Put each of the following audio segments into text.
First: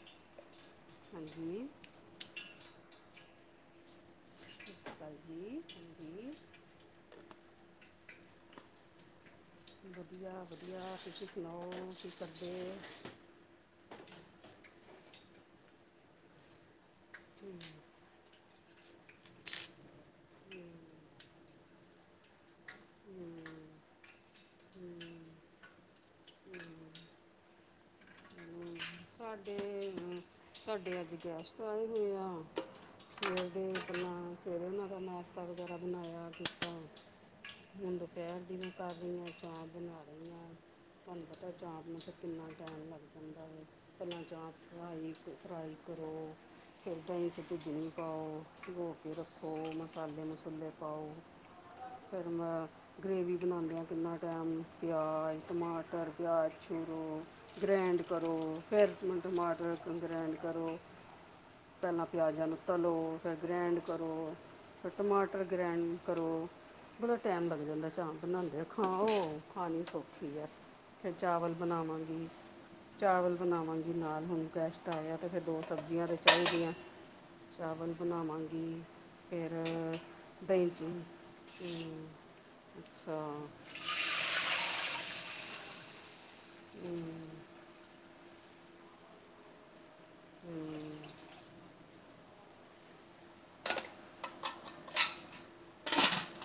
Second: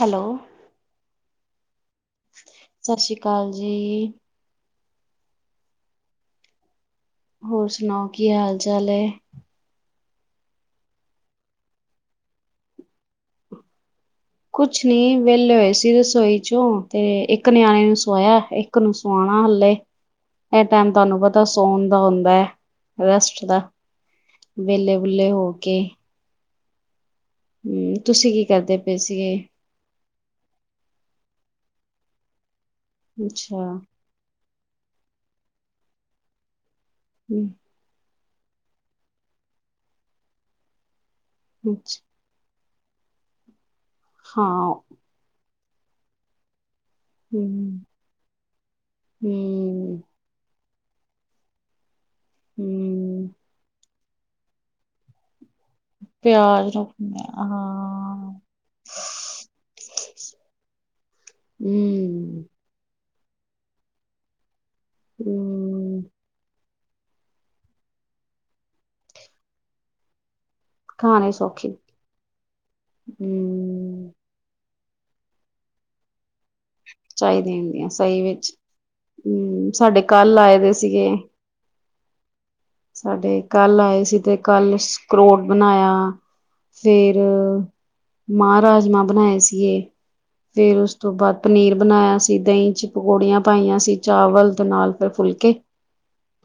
Hello, ਹਾਂਜੀ ਸ ਸ਼ੀ ਕਾਲ ਜੀ। ਕਾਲ ਜੀ, ਹਾਂਜੀ। ਹੋਰ ਸੁਨਾਉ ਕੀ ਹਾਲ ਚਾਲ ਏ? ਵਧੀਆ, ਵਧੀਆ। ਤੁਸੀਂ ਸੁਣਾਔ ਕੀ ਕਰਦੇ। ਕੁਛ ਨੀ ਵੇਲੇ ਹੋਏ ਸੀ ਰਸੋਈ ਚੋਂ, ਤੇ ਇੱਕ ਨਿਆਣੇ ਨੂੰ ਸਵਾਇਆ ਇੱਕ ਨੂੰ ਸਵਾਣ। ਹਾਲੇ, ਇਹ ਟਾਈਮ ਤੁਹਾਨੂੰ ਪਤਾ ਸੋਣ ਦਾ ਹੁੰਦਾ ਏ ਰੈਸਟ ਹਮ, ਦਾ। ਵੇਲੇ ਵੂਲੇ ਹੋ ਕੇ ਹੁੰ ਤੁਸੀਂ ਕੀ ਕਰਦੇ ਹਮ, ਪਏ ਸੀਗੇ ਸਾਡੇ ਸਾਡੇ ਅੱਜ ਗੈਸਟ ਆਏ ਹੋਏ ਆ। ਸਵੇਰ ਅੱਛਾ ਦੇ ਆਪਨਾ ਸਵੇਰੇ ਔਨਾਂ ਦਾ ਨਾਸ਼ਤਾ ਵਗੈਰਾ ਬਣਾਇਆ ਕੀਤਾ ਹੁੰ। ਹੁਣ ਦੁਪਹਿਰ ਦੀ ਮੈਂ ਕਰ ਰਹੀ ਹਾਂ ਚਾਂਪ ਬਣਾ ਰਹੀ ਹਾਂ, ਤੁਹਾਨੂੰ ਪਤਾ ਚਾਂਪ ਨਾਲ ਅੱਛਾ ਤਾਂ ਕਿੰਨਾ ਆਪਨਾ ਚਾਪ ਹਾਂ ਫਰਾਈ ਅ ਫਰਾਈ ਕਰੋ। ਫੇਰ ਦਹੀਂ ਚਚ ਹਮ ਭਿੱਜਣੀ ਪਾਔ, ਪੀਗੋ ਕੇ ਰੱਖੋ ਹਮ ਮਸਾਲੇ ਮਸੂਲੇ ਫੇਰ ਮੈਂ ਹਮ ਗ੍ਰੇਵੀ ਬਣਾਣਦਿਆਂ ਕਿੰਨਾ ਟਾਈਮ ਪਿਆਜ਼ ਟਮਾ ਪਰ ਪਿਆਜ਼ ਪਿਆਜ ਛੂਰੋ, ਰੱਖਣੇ ਗ੍ਰੈਂਡ ਹਾਂ ਕਰੋ [unintelligible] ਟਮਾਟਰ ਗਰੈਂਡ ਕਰੋ, ਪਹਿਲਾਂ ਹਮ ਪਿਆਜਾਂ ਨੂੰ ਤਲੋ। ਕਰੋ ਫਿਰ ਗ੍ਰੈਂਡ ਕਰੋ, ਫਿਰ ਟਮਾਟਰ ਗ੍ਰੈਂਡ ਹਮ ਕਰੋ। ਬੜਾ ਟਾਈਮ ਲੱਗ ਜਾਂਦਾ ਚਾਹ ਬਣਾਦਿਆ, ਖਾਓ ਖਾਣੀ ਸੌਖੀ ਹੈ। ਫੇਰ ਖਾਣੇ ਚਾਵਲ ਸੌਖੇ ਬਣਾਵਾਂਗੀ, ਚਾਵਲ ਬਣਾਵਾਂਗੀ, ਹਮ ਨਾਲ ਹੁਣ ਗੈਸਟ ਤਆ ਤੇ ਫੇਰ ਦੋ ਸਬਜ਼ੀਆਂ ਤੇ ਚਾਹੀਦੀਆਂ। ਚਾਹੀਦੀਆਂ ਹੁੰਦੀਆਂ ਚਾਵਲ ਸਹੀ ਵਿੱਚ ਬਣਾਵਾਂਗੀ ਫਿਰ ਹੂੰ, ਸਾਡੇ ਕੱਲ ਆਏ ਦਹੀਂ ਦੇ ਚ ਸੀਗੇ। ਹ ਅੱਛਾ ਸਾਡੇ ਕੱਲ੍ਹ ਆਏ ਸੀ, ਤੇ ਕੱਲ ਸਕਰੋਟ ਬਣਾਇਆ। ਅਮ, ਫੇਰ ਮਾਂ ਰਾਜਮਾਂ ਬਣਾਏ ਸੀਗੇ। ਫੇਰ ਅਮ, ਉਸ ਤੋਂ ਬਾਅਦ ਪਨੀਰ ਬਣਾਇਆ ਸੀ। ਦਹੀਂ ਚ ਪਕੌੜੀਆਂ ਪਾਈਆਂ ਸੀ, ਚਾਵਲ ਦੇ ਨਾਲ ਫਿਰ ਫੁਲਕੇ।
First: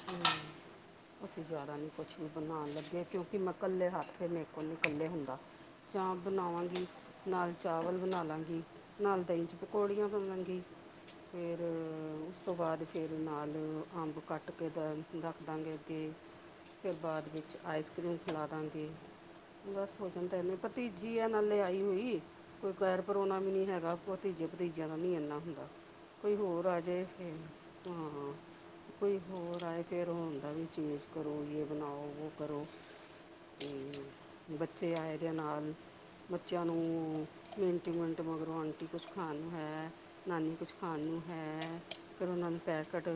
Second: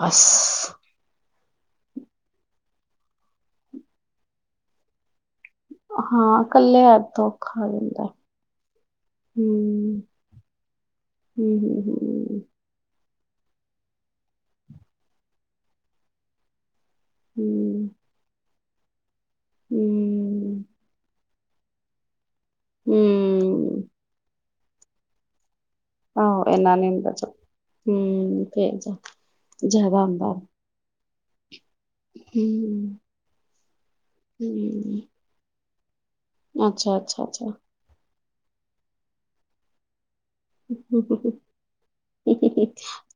ਬਸ। ਅਸੀਂ ਜ਼ਿਆਦਾ ਨਹੀਂ ਕੁਛ ਵੀ ਬਣਾਣ ਲੱਗੇ, ਕਿਉਂਕਿ ਮੈਂ ਕਲੇ ਹੱਥ ਮੇਰੇ ਕੋਲ ਨੀ ਕਲੇ ਹੁੰਦਾ। ਚਾਹ ਹਾਂ ਕੱਲੇ ਬਣਾਵਾਂਗੀ ਐ ਤਾਂ ਨਾਲ ਔਖਾ ਹੋ ਚਾਵਲ ਜਾਂਦਾ ਬਣਾ ਲਾਂਗੀ, ਨਾਲ ਦਹੀਂ 'ਚ ਪਕੌੜੀਆਂ ਪਾਵਾਂਗੀ। ਹੁੰ, ਹੁੰ, ਹੁੰ। ਫੇਰ, ਨਾਲ ਅੰਬ ਕੱਟ ਕੇ ਦ ਰੱਖ ਦਾਂਗੇ ਅੱਗੇ। ਫਿਰ ਬਾਅਦ ਵਿੱਚ ਹਮ ਆਈਸ ਕਰ੍ਰੀਮ ਖਿਲਾ ਦਾਂਗੇ, ਬਸ ਹੋ ਜਾਂਦਾ ਇਹਨਾ ਹਮ ਭਤੀਜੀ ਏ। ਨਾਲ ਲਿਆਈ ਹੋਈ। ਕੋਈ ਹਮ ਗੈਰ ਪਰੋਣਾ ਵੀ ਨੀ ਹਮ ਹੈਗਾ ਭਤੀਜੇ ਭਤੀਜਿਆਂ ਦਾ ਨੀ ਇੰਨਾ ਹੁੰਦਾ। ਕੋਈ ਆਹੋ ਹੋਰ ਇਹਨਾਂ ਆ ਨੀ ਜਾਏ ਹੁੰਦਾ ਚ ਫੇਰ ਹਾਂ, ਕੋਈ ਹੋਰ ਆਏ ਫੇਰ ਔ ਹੋਂਦਾ ਵੀ [unintelligible] ਕਰੋ ਯੇ ਹੁੰ। ਤੇ ਬੱਚੇ ਆਏ ਦੇ ਏ ਨਾਲ। ਬੱਚਿਆਂ ਨੁ [unintelligible] ਮਗਰੋਂ ਆਂਟੀ ਕੁਛ ਖਾਣ ਨੂੰ ਹੈ। ਨਾਨੀ ਕੁਛ ਖਾਣ ਨੂੰ ਹੈ। ਫੇਰ ਔਨਾਂ ਨੂੰ ਪੈਕਟ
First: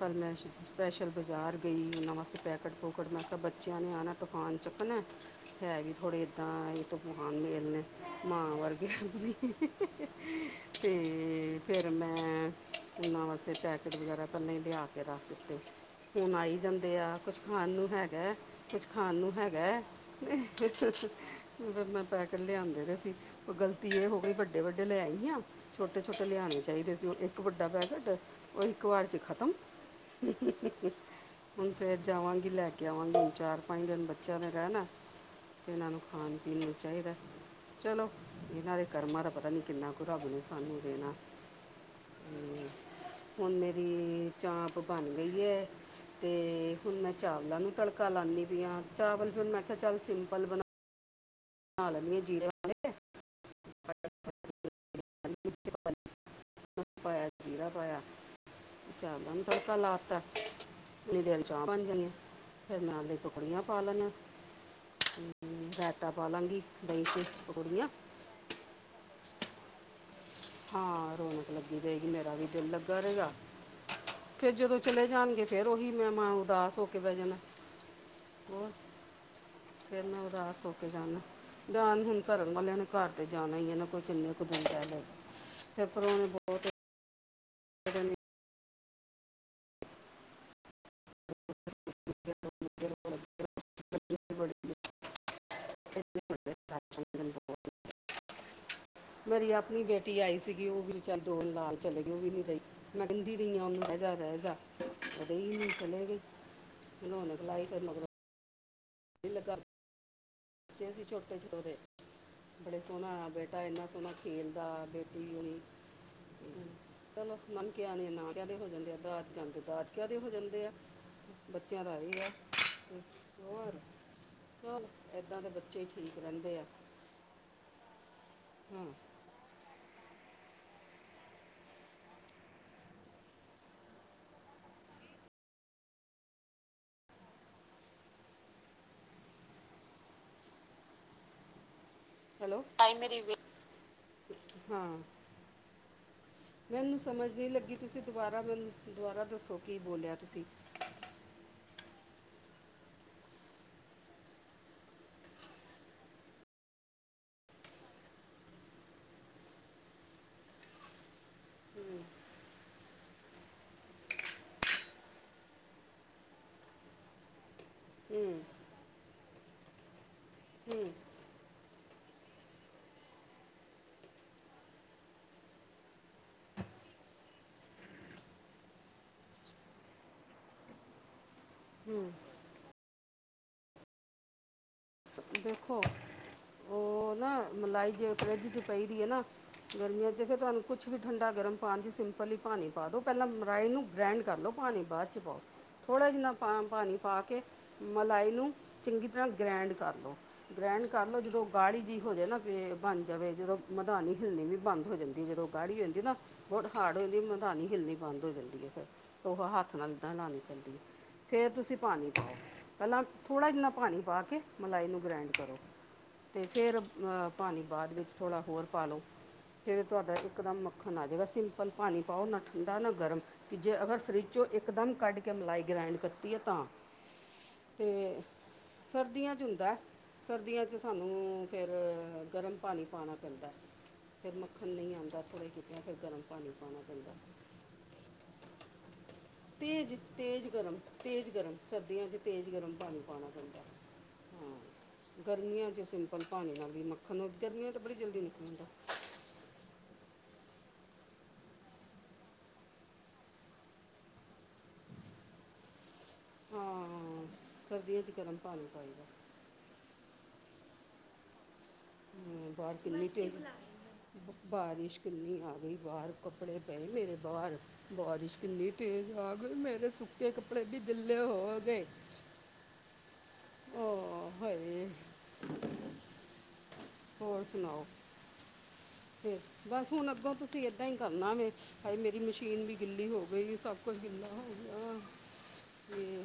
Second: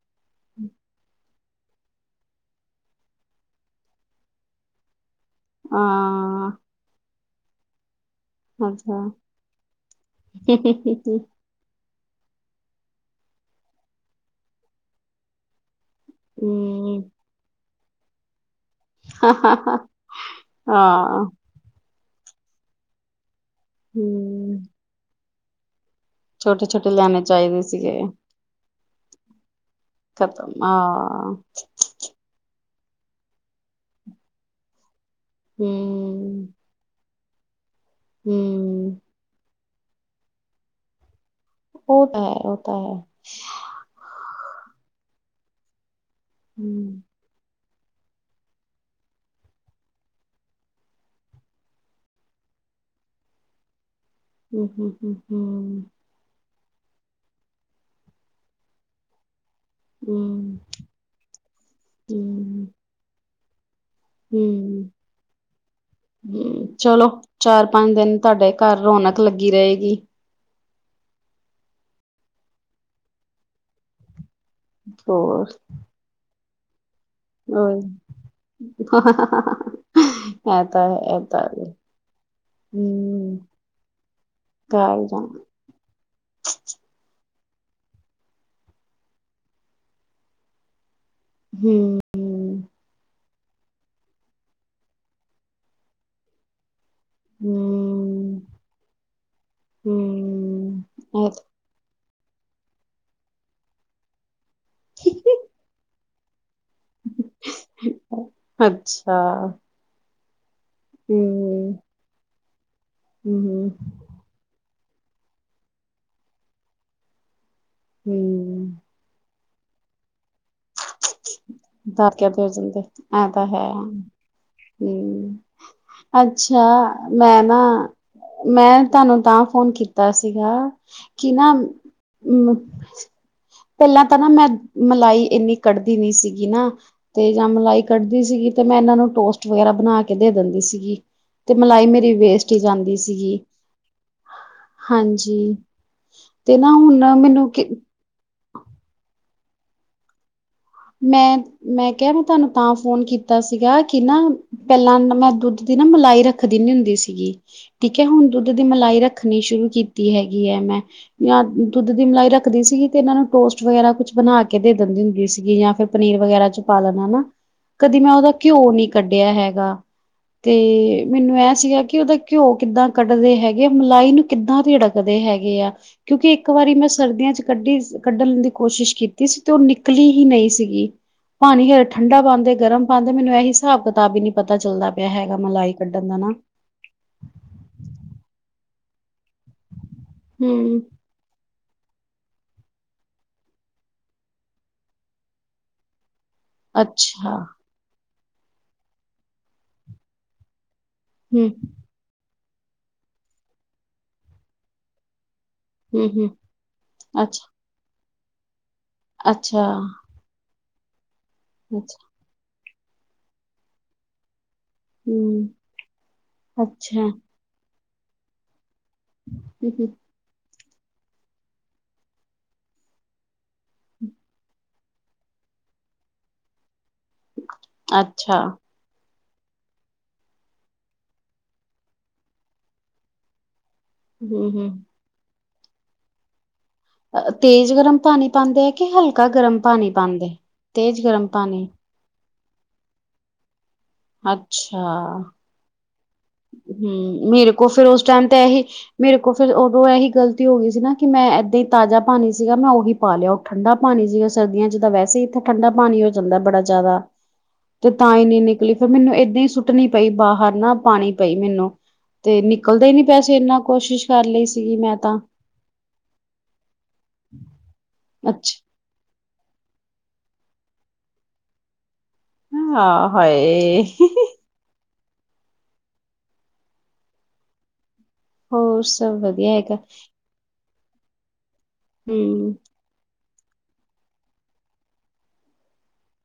ਕੱਲ੍ਹ ਮੈਂ ਸ਼ ਸ਼ਪੈਸ਼ਲ ਬਜ਼ਾਰ [unintelligible] ਬੱਚਿਆ ਨੇ ਆਣਾ ਤੇ ਤੂਫਾਨ ਚੱਕਣਾ, ਹੈ ਵੀ ਥੋੜੇ ਇੱਦਾਂ ਹੀ ਤੂਫਾਨ ਮੇਲ ਨੇ [unintelligible] ਫਿਰ ਮੈਂ ਉਹਨਾਂ ਵਾਸਤੇ ਪੈਕੇਟ ਵਗੈਰਾ ਪਹਿਲਾਂ ਹੀ ਲਿਆ ਕੇ ਰੱਖ ਦਿੱਤੇ ਹੁਣ ਆਈ ਜਾਂਦੇ। ਦੇ ਆ ਕੁਛ ਖਾਣ ਨੂੰ ਹੈਗਾ। ਕੁਛ ਖਾਣ ਨੂੰ ਹੈਗਾ ਮੈਂ ਪੈ ਕੇ ਲਿਆਦੇ ਰਹੇ ਸੀ। ਗਲਤੀ ਇਹ ਹੋ ਗਈ ਵੱਡੇ-ਵੱਡੇ ਲੈਈ ਆ ਛੋਟੇ-ਛੋਟੇ ਲਿਆਣੇ ਚਾਹੀਦੇ ਸੀ ਲੈਣੇ ਇੱਕ ਚਾਹੀਦੇ ਵੱਡਾ ਸੀਗੇ ਪੈਕਟ ਉਹ ਇੱਕ ਵਾਰ ਚ ਖ਼ਤਮ ਖਤਮ ਆਹ ਫਿਰ ਜਾਵਾਂਗੀ ਲੈ ਕੇ ਆਵਾਂਗੀ ਹੁਣ ਚਾਰ ਪੰਜ ਦਿਨ ਬੱਚਿਆਂ ਨੇ ਰਹਿਣਾ ਤੇ ਇਹਨਾਂ ਨੂੰ ਖਾਣ ਹਮ ਪੀਣ ਨੂੰ ਚਾਹੀਦਾ। ਚਲੋ ਇਹਨਾਂ ਦੇ ਹਮ ਕਰਮਾਂ ਦਾ ਪਤਾ ਨਹੀਂ ਕਿੰਨਾ ਕੁ ਰੱਬ ਨੇ ਸਾਨੂੰ ਦੇਣਾ। ਔ ਤਾਂ ਹੈ, ਔ ਤੇ ਤਾਂ ਹੈ। ਹੁਣ ਮੇਰੀ ਚਾਂਪ ਬਣ ਗਈ ਹੈ ਤੇ ਹੁਣ ਹਮ ਮੈਂ ਚਾਵਲਾਂ ਨੂੰ, ਤੜਕਾ ਲਾਂਦੀ ਪਈ ਹਾਂ ਚਾਵਲ ਵੀ ਮੈਂ ਕਿਹਾ ਚੱਲ ਸਿੰਪਲ ਬਣਾ। ਬਣਾ ਲੈਦੀ ਹਾਂ ਜੀਰੇ ਵਾਲੇ ਹੂੰ-ਹੂੰ-ਹੂੰ-ਹੂੰ, [inaudible] ਤੜਕਾ ਲਾ ਤਾ ਹਮ, ਜਿਰੇ [inaudible] ਹੂੰ, ਰਾਇਤਾ ਪਾ ਲਾਂਗੀ ਹੂੰ, ਦਹੀਂ ਚਲੋ ਤੇ ਚਾਰ ਪਕੌੜੀਆਂ ਪੰਜ ਦਿਨ ਤੁਹਾਡੇ ਘਰ ਰੌਨਾਕ ਲੱਗੀ ਰਹੇਗੀ ਹਾਂ ਰੌਣਕ ਲੱਗੀ ਰਹੇਗੀ ਮੇਰਾ ਵੀ ਦਿਲ ਲੱਗਾ ਰਹੇਗਾ ਫੇਰ ਜਦੋਂ ਚਲੇ ਜਾਣਗੇ ਹੋਰ ਫੇਰ ਉਹੀ ਮੈਂ ਮਾਂ ਉਦਾਸ ਹੋ ਕੇ ਬਹਿ ਜਾਣਾ [unintelligible] ਫੇਰ ਮੈਂ ਉਦਾਸ ਹੋ ਹੈ ਇਹ ਤਾਂ ਹੈ ਜਾਣਾ ਹੁਣ ਕਰਨ ਵਾਲਿਆਂ ਨੇ ਘਰ ਤੇ ਹਮ ਜਾਣਾ ਇਹ ਨਾ ਕੋਈ ਕਿੰਨੇ ਕੁ ਦੂਰ [inaudible] ਪੇਪਰਵਾਣੇ ਬਹੁਤ [inaudible] ਹੂੰ -ਹੂੰ। [inaudible] ਹਮ ਮੇਰੀ ਆਪਣੀ ਬੇਟੀ ਆਈ ਸੀਗੀ, ਹਮ ਉਹ ਵੀ ਚੱਲ ਇਹ ਦੋ ਨਾਲ ਚਲੇ ਗਈ ਉਹ ਵੀ ਨਹੀ ਰਹੀ, ਮੈਂ ਕਹਿੰਦੀ ਰਹੀ, ਉਹਨੂੰ ਰਹਿ ਜਾ- ਰਹਿ ਜਾ, ਤਾਂ- ਰਹੀ ਨਹੀਂ ਚਲੇ ਗਈ। ਹੁਣੋ ਮਲਾਈ ਫਿਰ ਮਗਰੋਂ ਅੱਛਾ। ਬੱਚੇ ਸੀ ਹਮ ਛੋਟੇ-ਛੋਟੋ, ਬੜੇ ਸੋਹਣਾ ਬੇਟਾ ਹਮ ਇੰਨਾ ਸੋਹਣਾ ਖੇਲਦਾ ਬੇਟੀ ਹੋਈ ਚਲੋ, ਮਨ ਕਿਆ ਨਾਨਕ ਕਿਆ ਦੇ ਹੋ ਹਮ ਜਾਂਦੇ ਦਾਦਕਿਆ ਦਾਦਕਿਆਂ ਦੇ ਹੋ ਜਾਂਦੇ ਆ ਬੱਚਿਆਂ ਦਾ ਇਹ ਦਾਦਕਿਆਂ ਆ ਦੇ ਹੋ ਜਾਂਦੇ ਐ ਤਾਂ ਹੈ ਹੋਰ ਚਲ ਹੂੰ ਇਦਾਂ ਦੇ ਬੱਚੇ ਹੀ ਠੀਕ ਰਹਿੰਦੇ ਅੱਛਾ, ਆ ਮੈਂ ਨਾ ਮੈਂ ਹਾਂ ਤੁਹਾਨੂੰ ਤਾਂ ਫੋਨ ਕੀਤਾ। ਕੀਤਾ ਸੀਗਾ ਕਿ ਨਾ ਪਹਿਲਾਂ ਤਾਂ ਨਾ ਮੈਂ ਮਲਾਈ ਇੰਨੀ ਕੱਢਦੀ ਨੀ ਸੀਗੀ ਨਾ ਤੇ ਜਾਂ ਮਲਾਈ ਕੱਢਦੀ ਸੀਗੀ ਤੇ ਮੈਂ ਇਹਨਾਂ ਨੂੰ ਟੋਸਟ ਵਗੈਰਾ ਬਣਾ ਕੇ ਦੇ ਦਿੰਦੀ ਸੀਗੀ ਤੇ ਮਲਾਈ ਮੇਰੀ ਵੇਸਟ ਹੀ ਹੈਲੋ ਟਾਈ ਜਾਂਦੀ ਮੇਰੀ ਵੇ- ਸੀਗੀ ਹਾਂ ਹਾਂਜੀ। ਤੇ ਨਾ ਮੈਨੂੰ ਹੁਣ ਸਮਝ ਨੀ ਮੈਨੂੰ ਕਿ ਲੱਗੀ ਤੁਸੀਂ ਦੁਬਾਰਾ ਮੈਨੂੰ ਦੁਬਾਰਾ ਦੱਸੋ ਕੀ ਬੋਲਿਆ ਤੁਸੀਂ? ਮੈਂ, ਮੈਂ ਕਿਹਾ ਮੈਂ ਤੁਹਾਨੂੰ ਤਾਂ ਫੋਨ ਕੀਤਾ ਸੀਗਾ ਕਿ ਨਾ ਪਹਿਲਾਂ ਮੈਂ ਦੁੱਧ ਦੀ ਮੈਂ ਨਾ ਮਲਾਈ ਰੱਖਦੀ ਨੀ ਹੁੰਦੀ ਸੀਗੀ ਠੀਕ ਹੈ, ਹੁਣ ਦੁੱਧ ਦੀ ਮਲਾਈ ਰੱਖਣੀ ਸ਼ੁਰੂ ਕੀਤੀ ਹੈਗੀ ਹੈ ਮੈਂ। ਮੈਂ ਜਾਂ ਦੁੱਧ ਦੀ ਮਲਾਈ ਰੱਖਦੀ ਸੀਗੀ ਤੇ ਇਹਨਾਂ ਨੂੰ ਟੋਸਟ ਵਗੈਰਾ ਕੁਛ ਬਣਾ ਕੇ ਦੇ ਦਿੰਦੀ ਹੁੰਦੀ ਸੀ। ਜਾਂ ਫਿਰ ਪਨੀਰ ਵਗੈਰਾ 'ਚ ਪਾ ਲੈਣਾ ਨਾ ਕਦੀ ਮੈਂ ਉਹਦਾ ਘਿਓ ਨੀ ਕੱਢਿਆ ਹੈਗਾ ਤੇ ਮੈਨੂੰ ਇਹ ਸੀਗਾ ਕਿ ਉਹਦਾ ਘਿਓ ਕਿੱਦਾਂ ਕੱਢਦੇ ਹੈਗੇ ਆ ਮਲਾਈ ਨੂੰ ਕਿੱਦਾਂ ਰਿੜਕਦੇ ਹੈਗੇ ਆ ਕਿਉਂਕਿ ਇੱਕ ਇੱਕ ਵਾਰੀ ਮੈਂ ਸਰਦੀਆਂ 'ਚ ਕੱਢੀ ਕੱਢਣ ਦੀ ਕੋਸ਼ਿਸ਼ ਕੀਤੀ ਸੀ। ਤੇ ਉਹ ਨਿਕਲੀ ਨਹੀਂ। ਹੀ ਨਹੀਂ ਸੀਗੀ, ਪਾਣੀ ਹੇਠ ਠੰਢਾ ਪਾਉਂਦੇ ਗਰਮ ਪਾਉਂਦੇ ਮੈਨੂੰ ਇਹ ਹਿਸਾਬ- ਕਿਤਾਬ ਹੀ ਨਹੀਂ ਪਤਾ। ਚੱਲਦਾ ਪਿਆ ਹੈਗਾ ਮਲਾਈ ਦੇਖੋ ਕੱਢਣ ਦਾ ਨਾ। ਉਹ ਨਾ ਮਲਾਈ ਜੇ ਫਰਿੱਜ 'ਚ ਪਈਦੀ ਹੈ ਨਾ ਗਰਮੀਆਂ ਚ ਫਿਰ ਤੇ ਤੁਹਾਨੂੰ ਹੂੰ। ਕੁਛ ਵੀ ਠੰਡਾ-ਗਰਮ ਪਾਣੀ, ਸਿੰਪਲ ਪਾਣੀ ਪਾ ਦਿਉ, ਪਹਿਲਾਂ ਮਲਾਈ ਨੂੰ ਗ੍ਰੈਂਡ ਕਰ ਲਉ, ਪਾਣੀ ਬਾਅਦ ਚ ਪਾਓ ਥੋੜ੍ਹਾ ਜਿਹਾ ਨਾ। ਪਾ ਪਾਣੀ ਪਾ ਅੱਛਾ, ਕੇ ਮਲਾਈ ਨੂੰ ਚੰਗੀ ਤਰ੍ਹਾਂ ਗ੍ਰੈਂਡ ਕਰ ਲਓ ਗ੍ਰੈਂਡ ਕਰਲੋ ਜਦੋਂ ਹੂੰ, ਗਾੜੀ ਜਿਹੀ ਹੋ ਜਾਵੇ ਤੇ ਬਣ ਜਾਵੇ ਜਦੋਂ ਮਧਾਨੀ ਹਿੱਲਣੀ ਵੀ ਬੰਦ ਹੋ ਜਾਂਦੀ ਜਦੋਂ ਗਾੜੀ ਹੋ ਜਾਂਦੀ ਹੂੰ, ਨਾ ਹੂੰ, ਬਹੁਤ ਹਾੜ ਹੋ ਜਾਂਦੀ ਹੈ, ਅੱਛਾ, ਮਧਾਨੀ ਹਿਲਣੀ ਬੰਦ ਹੋ ਜਾਂਦੀ ਹੈ। ਫੇਰ ਉਹ ਅੱਛਾ, ਹੱਥ ਨਾਲ ਇਦਾਂ ਹਿਲਾਣੀ ਫੇਰ ਤੁਸੀਂ ਅੱਛਾ, ਪਾਣੀ ਪਾਓ, ਪਹਿਲਾਂ ਥੋੜ੍ਹਾ ਜਿਨਾਂ ਪਾਣੀ ਪਾ ਕੇ ਮਲਾਈ ਨੂੰ ਗ੍ਰੈਂਡ ਹੂੰ। ਕਰੋ ਅਤੇ ਫਿਰ ਅੱਛਾ, ਅਹ ਪਾਣੀ ਬਾਅਦ ਵਿੱਚ ਥੋੜ੍ਹਾ ਹੋਰ ਪਾ ਲਉ, ਹੂੰ, ਫਿਰ ਹੂੰ, ਤੁਹਾਡਾ ਇੱਕਦਮ ਮੱਖਣ ਆ ਜਾਵੇਗਾ। ਸਿੰਪਲ ਪਾਣੀ ਪਾਓ, ਨਾ ਠੰਡਾ ਨਾ ਗਰਮ। ਜੇ ਅਗਰ ਫਰਿਜ਼ ਚੋਂ ਇਕਦਮ ਕੱਢ ਕੇ ਮਲਾਈ ਗ੍ਰਇਡ ਕੀਤੀ ਹੈ ਤਾਂ। ਤੇ ਅੱਛਾ, ਸਰ ਹੁੰਦਾ ਸਰਦੀਆਂ ਵਿੱਚ ਸਾਨੂੰ ਫੇਰ ਗਰਮ ਪਾਣੀ ਪਾਉਣਾ ਪੈਂਦਾ ਹੈ। ਫੇਰ ਹੂੰ, ਮੱਖਣ ਹੂੰ। ਨਹੀਂ ਆਉਂਦਾ, ਥੋੜ੍ਹਾ ਹੀ ਕੀਤਾ ਫਿਰ ਗਰਮ ਪਾਣੀ ਪਾਣਾ ਪੈਂਦਾ ਹੈ। ਅਹ ਤੇਜ਼ ਗਰਮ ਪਾਣੀ ਪਾਉਂਦੇ ਹੈ ਕਿ ਹਲਕਾ ਗਰਮ ਪਾਣੀ ਤੇਜ਼ ਪਾਉਂਦੇ ਹੈ? ਤੇਜ਼ ਗਰਮ ਤੇਜ਼ ਗਰਮ ਪਾਣੀ। ਸਰਦੀਆਂ 'ਚ ਤੇਜ਼ ਗਰਮ ਪਾਣੀ ਪਾਉਣਾ ਪੈਂਦਾ ਹੈ। ਅੱਛਾ। ਪਾਣੀ ਨਾਲ ਵੀ ਮੱਖਣ ਹੂੰ, ਉਹ ਮੇਰੇ ਕੋਲ ਗਰਮੀਆਂ 'ਚ ਤਾਂ ਫੇਰ ਬੜੀ ਉਸ ਜਲਦੀ ਟਾਈਮ ਤੇ ਨਿਕਲ ਇਹੀ ਜਾਂਦਾ ਮੇਰੇ ਕੋਲ ਫੇਰ ਉਦੋਂ ਇਹੀ ਗਲਤੀ ਗਲਤੀ ਹੋ ਗਈ ਸੀ ਨਾ ਕਿ ਮੈਂ ਇੱਦਾਂ ਹੀ ਤਾਜ਼ਾ ਪਾਣੀ ਸੀਗਾ ਮੈਂ ਉਹੀ ਪਾ ਲਿਆ ਉਹ ਠੰਡਾ ਪਾਣੀ ਸੀਗਾ ਸਰਦੀਆਂ ਚ ਤਾਂ ਵੈਸੇ। ਠੰਢਾ ਪਾਣੀ। ਹੋ ਜਾਂਦਾ ਬੜਾ ਜ਼ਿਆਦਾ ਹਾਂ ਤੇ ਸਰਦੀਆਂ 'ਚ ਤਾਂ ਹੀ ਗਰਮ ਨੀ ਪਾਣੀ ਨਿਕਲੀ ਫਿਰ ਪਾਈਦਾ ਮੈਨੂੰ ਏਦਾਂ ਹੀ ਸੁੱਟਣੀ ਪਈ ਬਾਹਰ। ਨਾ ਪਾਉਣੀ ਪਈ ਮੈਨੂੰ ਤੇ ਹਮ, ਬਾਹਰ ਨਿਕਲਦੇ ਹੀ ਨੀ ਕਿੰਨੀ ਪਇਆ ਤੇਜ਼ ਸੀ ਇੰਨਾ ਕੁਛ। ਬਾਰਿਸ਼ ਕਿੰਨੀ ਆ ਗਈ ਬਾਹਰ ਕੱਪੜੇ ਪਏ ਮੇਰੇ ਬਾਹਰ ਬਾਰਿਸ਼ ਅੱਛਾ ਕਿੰਨੀ ਤੇਜ਼ ਤੇ ਜਵਾਕ ਵੀ ਮੇਰੇ ਸੁੱਕੇ ਕੱਪੜੇ ਵੀ ਗਿੱਲੇ ਹੋ ਗਏ। ਆਹ ਹਾਂ ਹਾਏ। ਹੋਰ ਸੁਨਾਓ? ਹੋਰ ਸਭ ਫੇਰ ਵਧੀਆ ਹੈਗਾ ਬਸ ਹੁਨ ਅੱਗੋਂ ਤੁਸੀਂ ਏਦਾਂ ਹੀ ਕਰਨਾ ਵੇ, ਹਾਏ ਮੇਰੀ ਹੂੰ ਮਸ਼ੀਨ ਵੀ ਗਿੱਲੀ ਹੋ ਗਈ। ਬਈ, ਸਭ ਕੁਛ ਗਿੱਲਾ ਹੋ ਗਿਆ ਹੈ। ਤੇ?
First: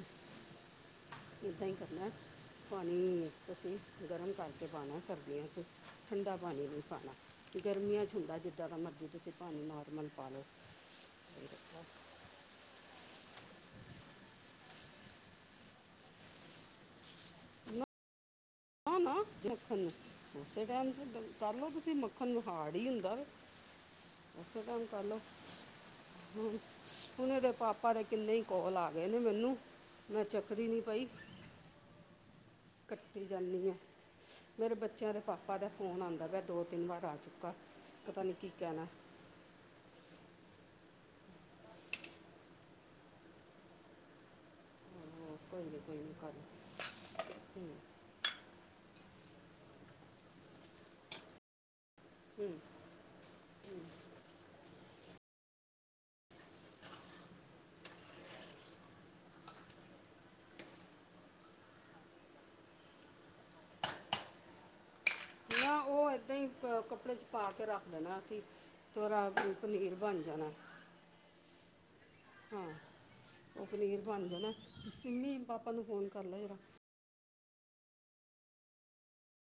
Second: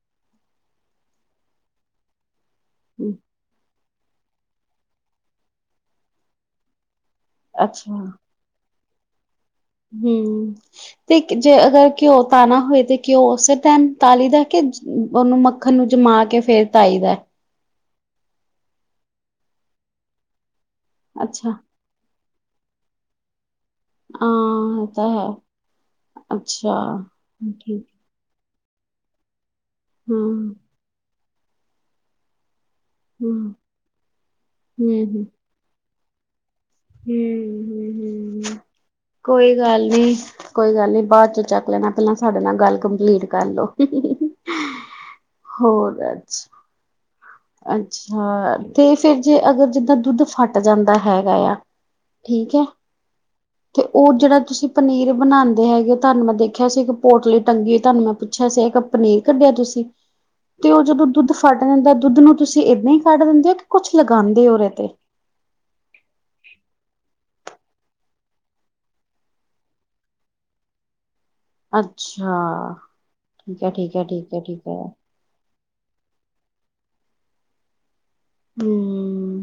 ਏਦਾਂ ਹੀ ਕੱਢਣਾ ਪਾਣੀ ਅਸੀਂ। [inaudible] ਗਰਮ ਕਰਕੇ ਪਾਨਾ ਸਰਦੀਆਂ 'ਚ, ਠੰਡਾ ਪਾਨੀ ਨਹੀਂ ਪਾਨਾ। ਅੱਛਾ ਗਰਮੀਆਂ 'ਚ ਹੁੰਦਾ ਜਿੱਦਾਂ ਦਾ ਮਰਜ਼ੀ ਤੁਸੀਂ। [unintelligible] ਪਾ ਲਓ ਹੂੰ ਤੇ ਇੱਕ 'ਚ ਅਗਰ ਘਿਓ ਪਾਨਾ ਹੋਏ ਤੇ। ਕਿ ਉਹ ਉਸੇ ਟਾਈਮ ਥਾਲੀ ਦਾ ਕੇ ਉਹਨੂੰ ਮੱਖਨ ਨੂੰ ਜਮਾ ਕੇ ਫੇਰ ਉਠਾਈ ਦਾ। ਨਾ ਨਾ ਨਾ ਮੱਖਨ ਨੂੰ ਉਸੇ ਟਾਈਮ 'ਚ ਅੱਛਾ ਕਰ ਲਓ, ਤੁਸੀਂ ਮੱਖਨ ਨੂੰ ਹਾੜ ਹੀ ਹੁੰਦਾ ਵਾ। ਹਾਂ, ਇਹ ਤਾਂ ਹੈ। ਹੂੰ, ਅੱਛਾ ਉਨ ਇਹਦੇ ਠੀਕ ਪਾਪਾ ਦੇ ਕਿੰਨੇ ਹੀ ਕੌਲ ਆ ਗਏ ਨੇ ਮੈਨੂੰ ਮੈਂ ਹੂੰ ਚੱਕਦੀ ਨਹੀਂ ਪਈ। ਕੱਟੀ ਹੂੰ ਜਾਣੀ ਹਾਂ ਮੇਰੇ ਬੱਚਿਆਂ ਦੇ ਹੂੰ ਪਾਪਾ ਦਾ ਫੋਨ ਆਉਂਦਾ ਪਿਆ ਦੋ ਤਿੰਨ ਵਾਰ ਹੂੰ ਆ ਚੁੱਕਾ, ਹੂੰ ਪਤਾ ਨੀ ਕੀ ਹੂੰ ਕਹਿਣਾ? ਕੋਈ ਗੱਲ ਨੀ ਕੋਈ ਗੱਲ ਨੀ ਬਾਅਦ ਚ ਚੱਕ ਲੈਣਾ, ਪਹਿਲਾਂ ਸਾਡੇ ਨਾਲ ਗੱਲ ਕੰਪਲੀਟ ਕਰ ਲੋ। ਉਹ ਕੋਈ ਨਹੀਂ ਹੋਰ ਕੋਈ ਨਹੀਂ ਕਰ ਜੀ। ਅੱਛਾ, ਤੇ ਫਿਰ ਜੇ ਅਗਰ ਜਿੱਦਾਂ ਦੁੱਧ ਫਟ ਜਾਂਦਾ ਹੈਗਾ ਆ। ਠੀਕ ਹੈ। ਤੇ ਉਹ ਜਿਹੜਾ ਤੁਸੀਂ ਪਨੀਰ ਬਣਾਉਂਦੇ ਹੈਗੇ, ਤੁਹਾਨੂੰ ਮੈਂ ਦੇਖਿਆ ਸੀ, ਇੱਕ ਪੋਟਲੀ ਟੰਗੀ ਹੋਈ ਤੁਹਾਨੂੰ ਮੈਂ ਪੁੱਛਿਆ ਸੀ ਪਨੀਰ ਕੱਢਿਆ ਤੁਸੀਂ, ਤੇ ਉਹ ਜਦੋਂ ਦੁੱਧ ਫਟ ਜਾਂਦਾ ਦੁੱਧ ਨੂੰ ਤੁਸੀਂ ਏਦਾਂ ਹੀ ਕੱਢ ਦਿੰਦੇ ਹੋ ਕਿ ਕੁਛ ਲਗਾਉਂਦੇ ਹੋ ਉਹਦੇ ਤੇ। ਨਾ ਉਹ ਇਦਾਂ ਹੀ ਕੱਪੜੇ ' ਪਾ ਕੇ ਰੱਖ ਦੇਣਾ ਅਸੀਂ ਦਾ ਪਨੀਰ ਬਣ ਜਾਣਾ। [inaudible] ਅੱਛਾ, ਹਾਂ ਠੀਕ ਉਹ ਐ, ਠੀਕ ਐ, ਠੀਕ ਐ, ਠੀਕ ਐ। ਤੁਹਾਨੂੰ ਫੋਨ ਕਰ ਲੈ ਜਹੜ ਹਮ!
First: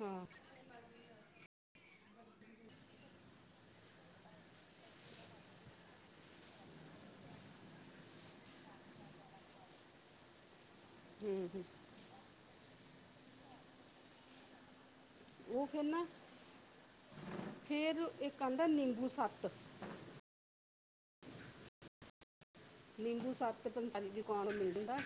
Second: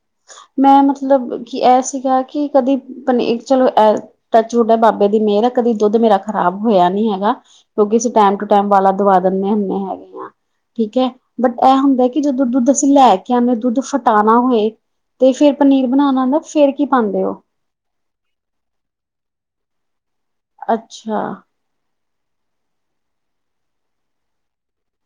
ਹਾਂ। ਮੈਂ ਮਤਲਬ ਕਿ, ਇਹ ਸੀਗਾ ਕਿ, ਕਦੀ ਪਨੀ ਚਲੋ ਇਹ ਟੱਚ ਹਡਾ ਬਾਬੇ ਦੀ ਮੇਰਾ ਕਦੀ ਦੁੱਧ ਮੇਰਾ ਖਰਾਬ ਹੋਇਆ ਨੀ ਹੈਗਾ, ਕਿਉਂਕਿ ਅਸੀਂ ਟੈਮ ਟੂ ਟਾਈਮ ਵਾਲਾ ਦਵਾ ਦਿੰਨੇ ਹੁੰਨੇ ਹੈਗੇ ਆਂ। ਠੀਕ ਐ! ਬਟ ਇਹ ਹੁੰਦਾ ਕਿ ਜਦੋਂ ਦੁੱਧ ਅਸੀਂ ਲੈ ਕੇ ਆਉਨੇ ਦੁੱਧ ਫਟਾਉਨਾ ਹੋਏ ਤੇ ਫੇਰ ਉਹ ਫੇਿਰ ਪਨੀਰ ਨਾ, ਬਣਾਉਣਾ ਆਉਂਦਾ ਫੇਰ ਕੀ ਪਾਉਂਦੇ ਹੋ ਫੇਰ ਇੱਕ ਆਹਦਾ ਨਿੰਬੂ ਸੱਤ [unintelligible] ਅੱਛਾ। ਨਿੰਬੂ ਸੱਤ ਪੰਤਾਲੀ ਦੁਕਾਨ ਮਿਲ ਜਾਂਦਾ,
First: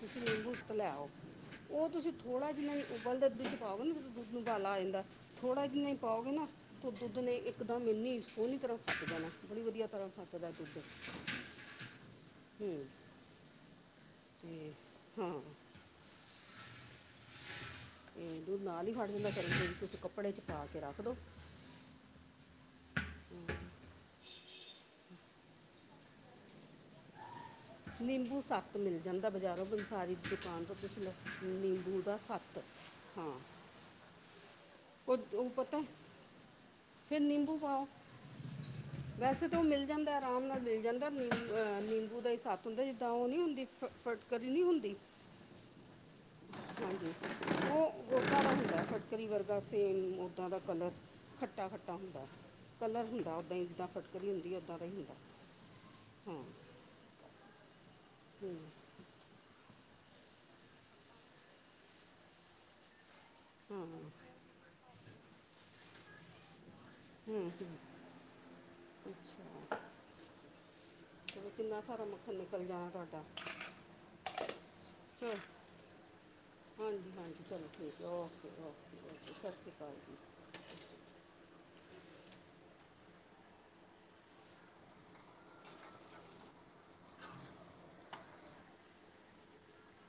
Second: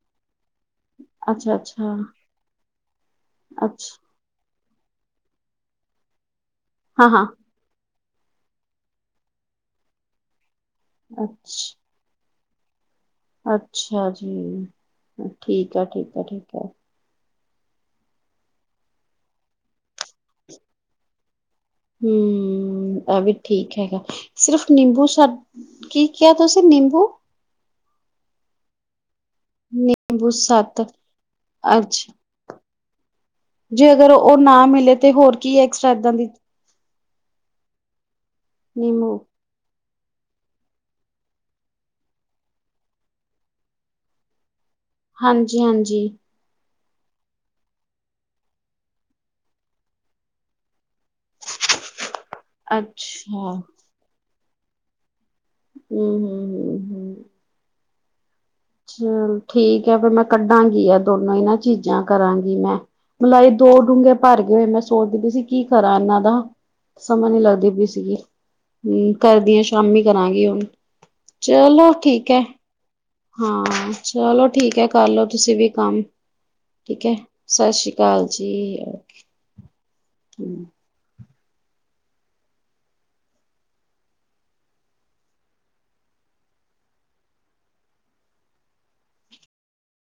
ਤੁਸੀਂ ਨਿੰਬੂ ਲੈਓ ਅੱਛਾ ਓ ਅੱਛਾ ਤੁਸੀਂ ਥੋੜਾ ਜਿਹਾ ਵੀ ਉਬਲਦੇ ਦੁੱਧ ਚ ਪਾਓਗੇਂ, ਅੱਛਾ ਦੁੱਧ ਨੂੰ ਗਾਲਾ ਆ ਜਾਂਦਾ। ਥੋੜਾ ਜਹੀਨ ਹੀ ਪਾਓਗੇ ਨਾ ਤ ਹਾਂ ਦੁੱਧ ਹਾਂ ਨੇ ਇੱਕਦਮ ਮੰਨੀ ਸੋਹਣੀ ਤਰ੍ਹਾਂ ਫੱਟਦਾ ਨਾ, ਬੜੀ ਵਧੀਆ ਤਰ੍ਹਾਂ ਫੱਟਦਾ ਦੁੱਧ। ਅੱਛਾ! ਹਮ। [inaudible] ਅੱਛਾ ਜੀ, ਹਾਂ ਠੀਕ ਆ, ਠੀਕ ਆ, ਠੀਕ ਆ। ਇਹ ਤੂੰ ਨਾਲ ਹੀ ਫੜ ਦਿੰਦਾ ਚਰਨ ਦੇ, ਵੀ ਤੁਸੀਂ ਕੱਪੜੇ ਚ ਪਾ ਕੇ ਰੱਖ ਦੋ। [unintelligible] ਹਮ! ਇਹ ਵੀ ਠੀਕ ਹੈਗਾ। ਸਿਰਫ਼ ਨਿੰਬੂ ਸਾਡ ਕੀ ਕਿਹਾ ਤੁਸੀਂ ਨਿੰਬੂ ਨਿੰਬੂ ਸੱਤ ਮਿਲ ਜਾਂਦਾ ਬਜ਼ਾਰੋਂ ਬੰਸਾਰੀ ਨਿੰਬੂ ਦੁਕਾਨ ਤੋਂ, ਸੱਤ ਤੁਸੀ ਲ ਅੱਜ ਨਿੰਬੂ ਦਾ ਸੱਤ। ਜੇ ਅਗਰ ਉਹ ਨਾ ਮਿਲੇ ਤੇ ਉਹ ਹੋਰ ਉਹ ਕੀ ਹੈ ਪਤਾ ਐਕਸਟਰਾ ਏਦਾਂ ਦੀ ਫਿਰ ਨਿੰਬੂ ਪਾਓ। ਨਿੰਬੂ ਵੈਸੇ ਤਾਂ ਉਹ ਮਿਲ ਜਾਂਦਾ ਆਰਾਮ ਨਾਲ ਮਿਲ ਜਾਂਦਾ। ਨਹ ਨਿੰਬੂ ਦਾ ਹੀ ਸਾੱਥ ਹੁੰਦਾ ਜਿੱਦਾਂ ਉਹ ਨੀ ਹੁੰਦੀ ਫਟਕੀ ਨੀ ਹੁੰਦੀ ਹਾਂਜੀ ਹਾਂਜੀ। ਹਾਂਜੀ [inaudible] ਉਹ ਗੋਦਾਂ ਦਾ ਹੁੰਦਾ ਫਟਕਰੀ ਵਰਗਾ ਸੇਮ ੋਦਾਂ ਦਾ ਕਲਰ ਖੱਟਾ ਖੱਟਾ ਹੁੰਦਾ। [unintelligible] ਕਲਰ ਹੁੰਦਾ ਅੱਛਾ ਓਦਾਂ ਹੀ ਜਿੱਦਾਂ ਫਟਕਰੀ ਹੁੰਦੀ ਉਓਦਾਂ ਦਾ ਹੀ ਹੁੰਦਾ। [unintelligible] ਹਮ, ਹਾਂ ਹਮ, ਹਮ, ਹਮ! ਚਲ ਠੀਕ ਹੈ, ਫੇਰ ਮੈਂ ਕੱਢਾਂਗੀ ਆ ਦੋਨੋ ਹੀ ਨਾ ਚੀਜ਼ਾਂ ਕਰਾਂਗੀ ਮੈਂ। ਮਲਾਈ ਦੋ ਹਾਂ ਡੋਗੇ ਭਰ ਗਏ, ਹੋਏ ਮੈਂ ਸੋਚਦੀ ਸੀ ਕੀ ਕਰਾਂ ਇਹਨਾਂ ਦਾ। ਸਮਾਂ ਨੀ ਹੂੰ ਲੱਗਦੀ ਪਈ ਸੀਗੀ, ਹੂੰ ਕਰਦੀ ਸ਼ਾਮੀ ਕਰਾਂਗੀ ਹੁਣ। ਤੇ ਕਿੰਨਾ ਚਲੋ ਸਾਰਾ ਠੀਕ ਮੱਖਣ ਹੈ ਨਿਕਲ ਜਾਣਾ। ਤੁਹਾਡਾ ਹਾਂ, ਚਲੋ ਠੀਕ ਹੈ ਕਰਲਓ ਤੁਸੀਂ ਵੀ ਕੰਮ। ਠੀਕ ਹੈ ਹਾਂਜੀ-ਹਾਂਜੀ, ਚਲੋ ਸਤਿ ਸ੍ਰੀ ਠੀਕ ਹੈ, ਅਕਾਲ ਓਕੇ, ਓਕੇ, ਜੀ ਓਕੇ ਸਤਿ ਸ਼੍ਰੀ ਅਕਾਲ ਜੀ।